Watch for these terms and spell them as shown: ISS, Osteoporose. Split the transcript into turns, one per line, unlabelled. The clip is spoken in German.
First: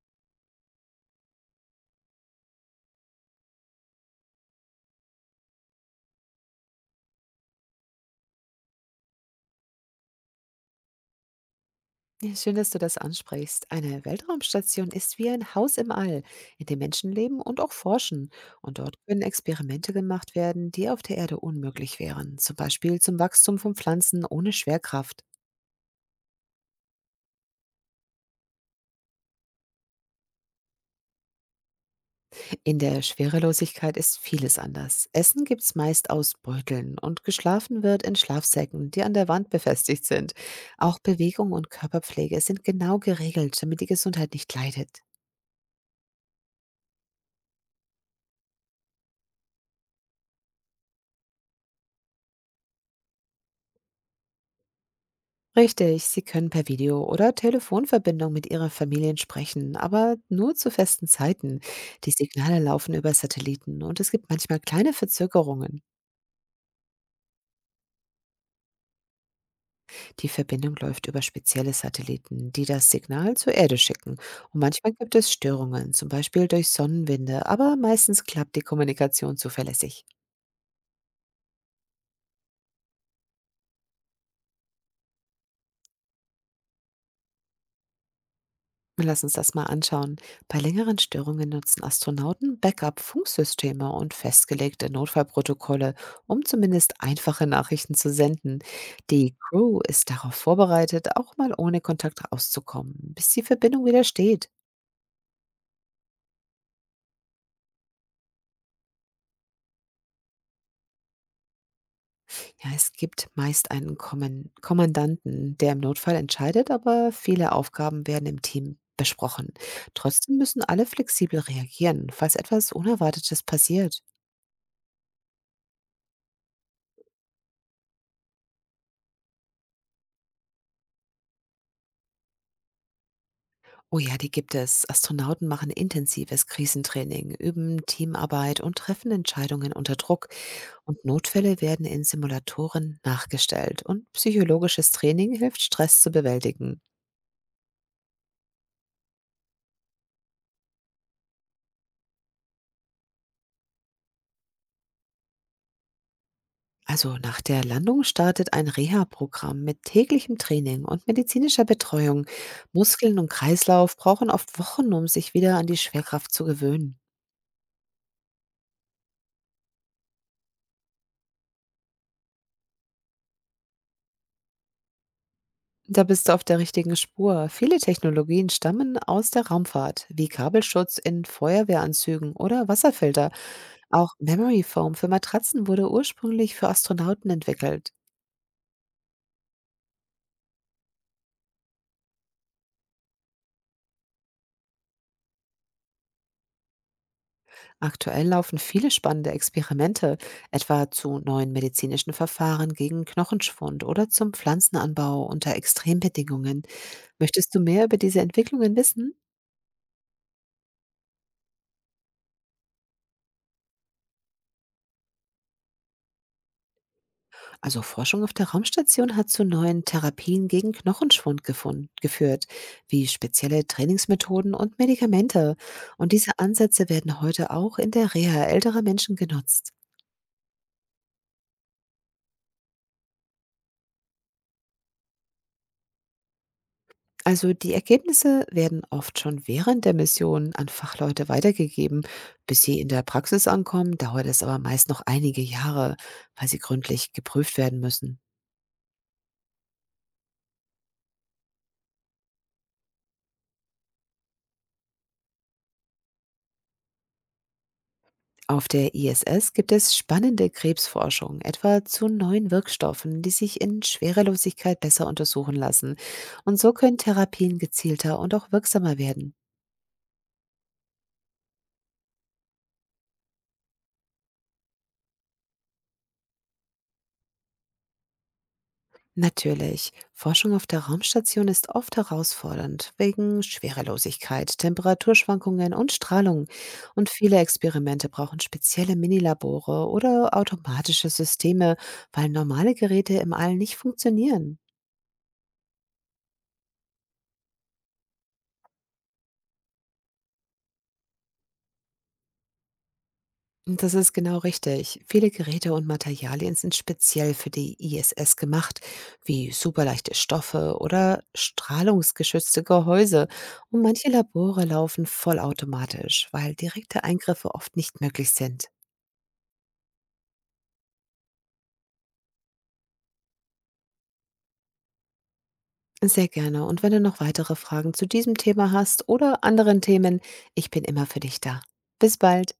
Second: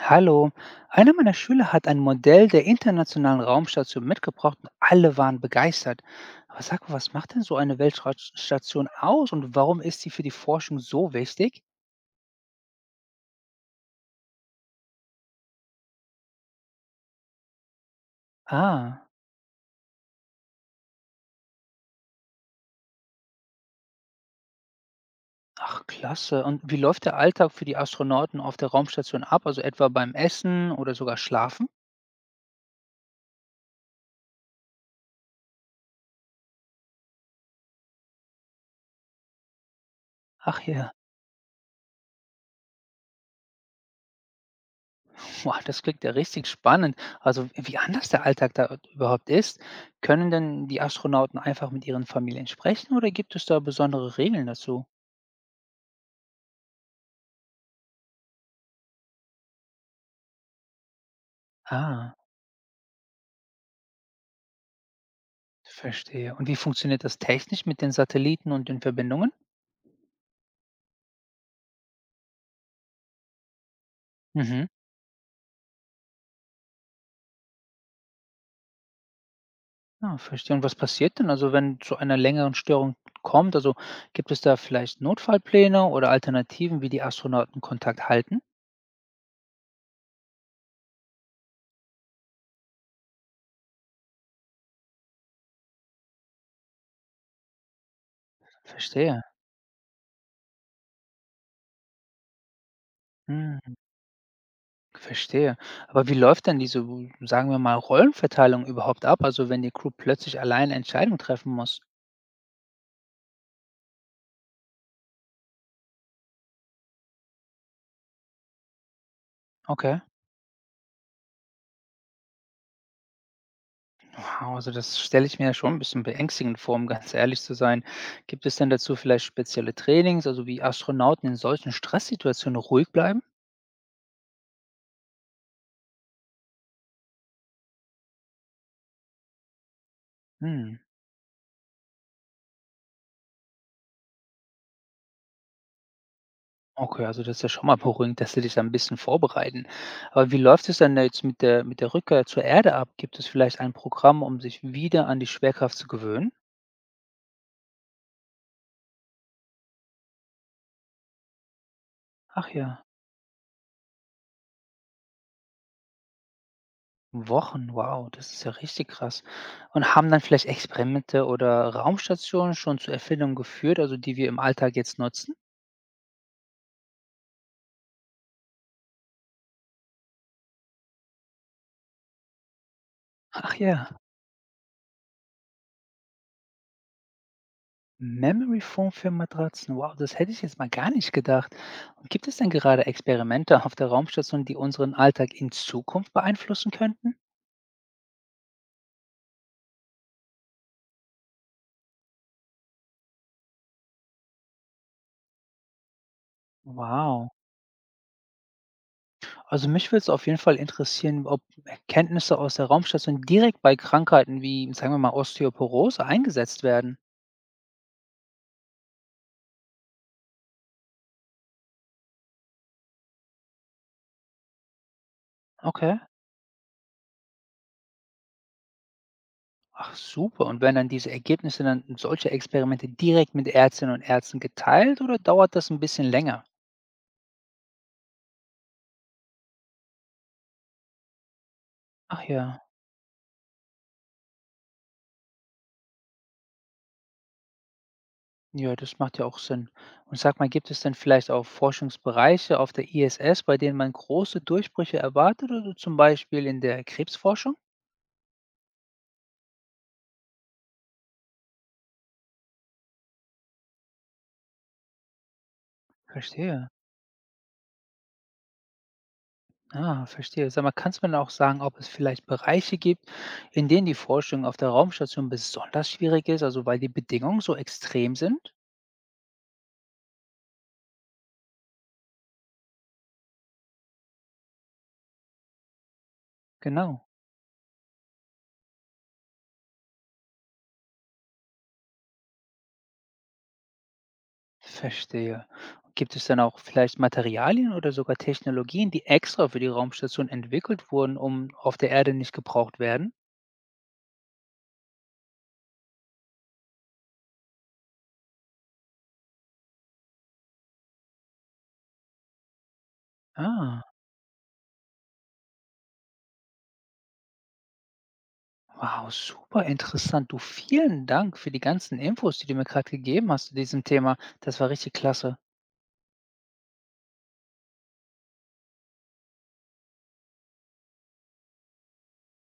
Hallo, einer meiner Schüler hat ein Modell der internationalen Raumstation mitgebracht und alle waren begeistert. Aber sag mal, was macht denn so eine Weltraumstation aus und warum ist sie für die Forschung so wichtig?
Ja, schön, dass du das ansprichst. Eine Weltraumstation ist wie ein Haus im All, in dem Menschen leben und auch forschen. Und dort
Ah,
können Experimente gemacht werden, die auf der Erde unmöglich wären. Zum Beispiel zum Wachstum von Pflanzen ohne Schwerkraft.
ach klasse. Und wie läuft der Alltag für die Astronauten auf der Raumstation ab, also etwa beim Essen oder sogar Schlafen?
In der Schwerelosigkeit ist vieles anders. Essen gibt es meist aus Beuteln und geschlafen wird in Schlafsäcken, die an der Wand befestigt sind.
Ach ja,
Auch Bewegung und Körperpflege sind genau geregelt, damit die Gesundheit nicht leidet.
boah, das klingt ja richtig spannend. Also wie anders der Alltag da überhaupt ist. Können denn die Astronauten einfach mit ihren Familien sprechen oder gibt es da besondere Regeln dazu?
Richtig, Sie können per Video- oder Telefonverbindung mit Ihren Familien sprechen, aber nur zu festen Zeiten. Die
Ah.
Signale laufen über Satelliten und es gibt manchmal kleine Verzögerungen.
Verstehe. Und wie funktioniert das technisch mit den Satelliten und den Verbindungen?
Die Verbindung läuft über spezielle Satelliten, die das Signal zur Erde schicken. Und
Mhm.
manchmal gibt es Störungen, zum Beispiel durch Sonnenwinde, aber meistens klappt die Kommunikation zuverlässig.
Ah, verstehe. Und was passiert denn? Also, wenn zu einer längeren Störung kommt, also gibt es da vielleicht Notfallpläne oder Alternativen, wie die Astronauten Kontakt halten?
Lass uns das mal anschauen. Bei längeren Störungen nutzen Astronauten Backup-Funksysteme und festgelegte Notfallprotokolle, um zumindest einfache Nachrichten zu senden.
Verstehe.
Die Crew ist darauf vorbereitet, auch mal ohne Kontakt rauszukommen, bis die
Hm,
Verbindung wieder steht.
verstehe. Aber wie läuft denn diese, sagen wir mal, Rollenverteilung überhaupt ab? Also, wenn die Crew plötzlich allein Entscheidungen treffen muss?
Ja, es gibt meist einen Kommen Kommandanten, der im Notfall entscheidet, aber viele Aufgaben werden im Team besprochen.
Okay.
Trotzdem müssen alle flexibel reagieren, falls etwas Unerwartetes passiert.
Wow, also das stelle ich mir ja schon ein bisschen beängstigend vor, um ganz ehrlich zu sein. Gibt es denn dazu vielleicht spezielle Trainings, also wie Astronauten in solchen Stresssituationen ruhig bleiben?
Oh ja, die gibt es. Astronauten machen intensives Krisentraining, üben Teamarbeit und treffen Entscheidungen unter Druck.
Hm,
Und Notfälle werden in Simulatoren nachgestellt. Und psychologisches Training hilft, Stress zu bewältigen.
okay, also das ist ja schon mal beruhigend, dass sie dich da ein bisschen vorbereiten. Aber wie läuft es denn da jetzt mit der Rückkehr zur Erde ab? Gibt es vielleicht ein Programm, um sich wieder an die Schwerkraft zu gewöhnen?
Also nach der Landung startet ein Reha-Programm mit täglichem Training und medizinischer Betreuung.
Ach ja,
Muskeln und Kreislauf brauchen oft Wochen, um sich wieder an die Schwerkraft zu gewöhnen.
Wochen, wow, das ist ja richtig krass. Und haben dann vielleicht Experimente oder Raumstationen schon zu Erfindungen geführt, also die wir im Alltag jetzt nutzen?
Da bist du auf der richtigen Spur. Viele Technologien stammen aus der Raumfahrt, wie Kabelschutz in Feuerwehranzügen oder Wasserfilter.
Ach ja.
Auch Memory Foam für Matratzen wurde ursprünglich für Astronauten entwickelt.
Memory Foam für Matratzen. Wow, das hätte ich jetzt mal gar nicht gedacht. Und gibt es denn gerade Experimente auf der Raumstation, die unseren Alltag in Zukunft beeinflussen könnten?
Aktuell laufen viele spannende Experimente, etwa zu neuen medizinischen Verfahren gegen Knochenschwund oder zum Pflanzenanbau unter Extrembedingungen.
Wow.
Möchtest du mehr über diese Entwicklungen wissen?
Also mich würde es auf jeden Fall interessieren, ob Erkenntnisse aus der Raumstation direkt bei Krankheiten wie, sagen wir mal, Osteoporose eingesetzt werden.
Also Forschung auf der Raumstation hat zu neuen Therapien gegen Knochenschwund geführt, wie spezielle Trainingsmethoden und Medikamente.
Okay.
Und diese Ansätze werden heute auch in der Reha älterer Menschen genutzt.
Ach super. Und werden dann diese Ergebnisse dann solche Experimente direkt mit Ärztinnen und Ärzten geteilt oder dauert das ein bisschen länger?
Also die Ergebnisse werden oft schon während der Mission an Fachleute weitergegeben.
Ach ja.
Bis sie in der Praxis ankommen, dauert es aber meist noch einige Jahre, weil sie gründlich geprüft werden müssen.
Ja, das macht ja auch Sinn. Und sag mal, gibt es denn vielleicht auch Forschungsbereiche auf der ISS, bei denen man große Durchbrüche erwartet, oder zum Beispiel in der Krebsforschung?
Auf der ISS gibt es spannende Krebsforschung, etwa zu neuen Wirkstoffen, die sich in Schwerelosigkeit besser untersuchen lassen. Und
Verstehe.
so können Therapien gezielter und auch wirksamer werden.
Ah, verstehe. Sag mal, kannst du mir denn auch sagen, ob es vielleicht Bereiche gibt, in denen die Forschung auf der Raumstation besonders schwierig ist, also weil die Bedingungen so extrem sind?
Natürlich, Forschung auf der Raumstation ist oft herausfordernd wegen Schwerelosigkeit, Temperaturschwankungen und Strahlung.
Genau.
Und viele Experimente brauchen spezielle Minilabore oder automatische Systeme, weil normale Geräte im All nicht funktionieren.
Verstehe. Gibt es dann auch vielleicht Materialien oder sogar Technologien, die extra für die Raumstation entwickelt wurden, um auf der Erde nicht gebraucht werden?
Das ist genau richtig. Viele Geräte und Materialien sind speziell für die ISS gemacht, wie superleichte Stoffe oder strahlungsgeschützte Gehäuse.
Ah.
Und manche Labore laufen vollautomatisch, weil direkte Eingriffe oft nicht möglich sind.
Wow, super interessant. Du, vielen Dank für die ganzen Infos, die du mir gerade gegeben hast zu diesem Thema. Das war richtig klasse.
Sehr gerne. Und wenn du noch weitere Fragen zu diesem Thema hast oder anderen Themen, ich bin immer für dich da. Bis bald.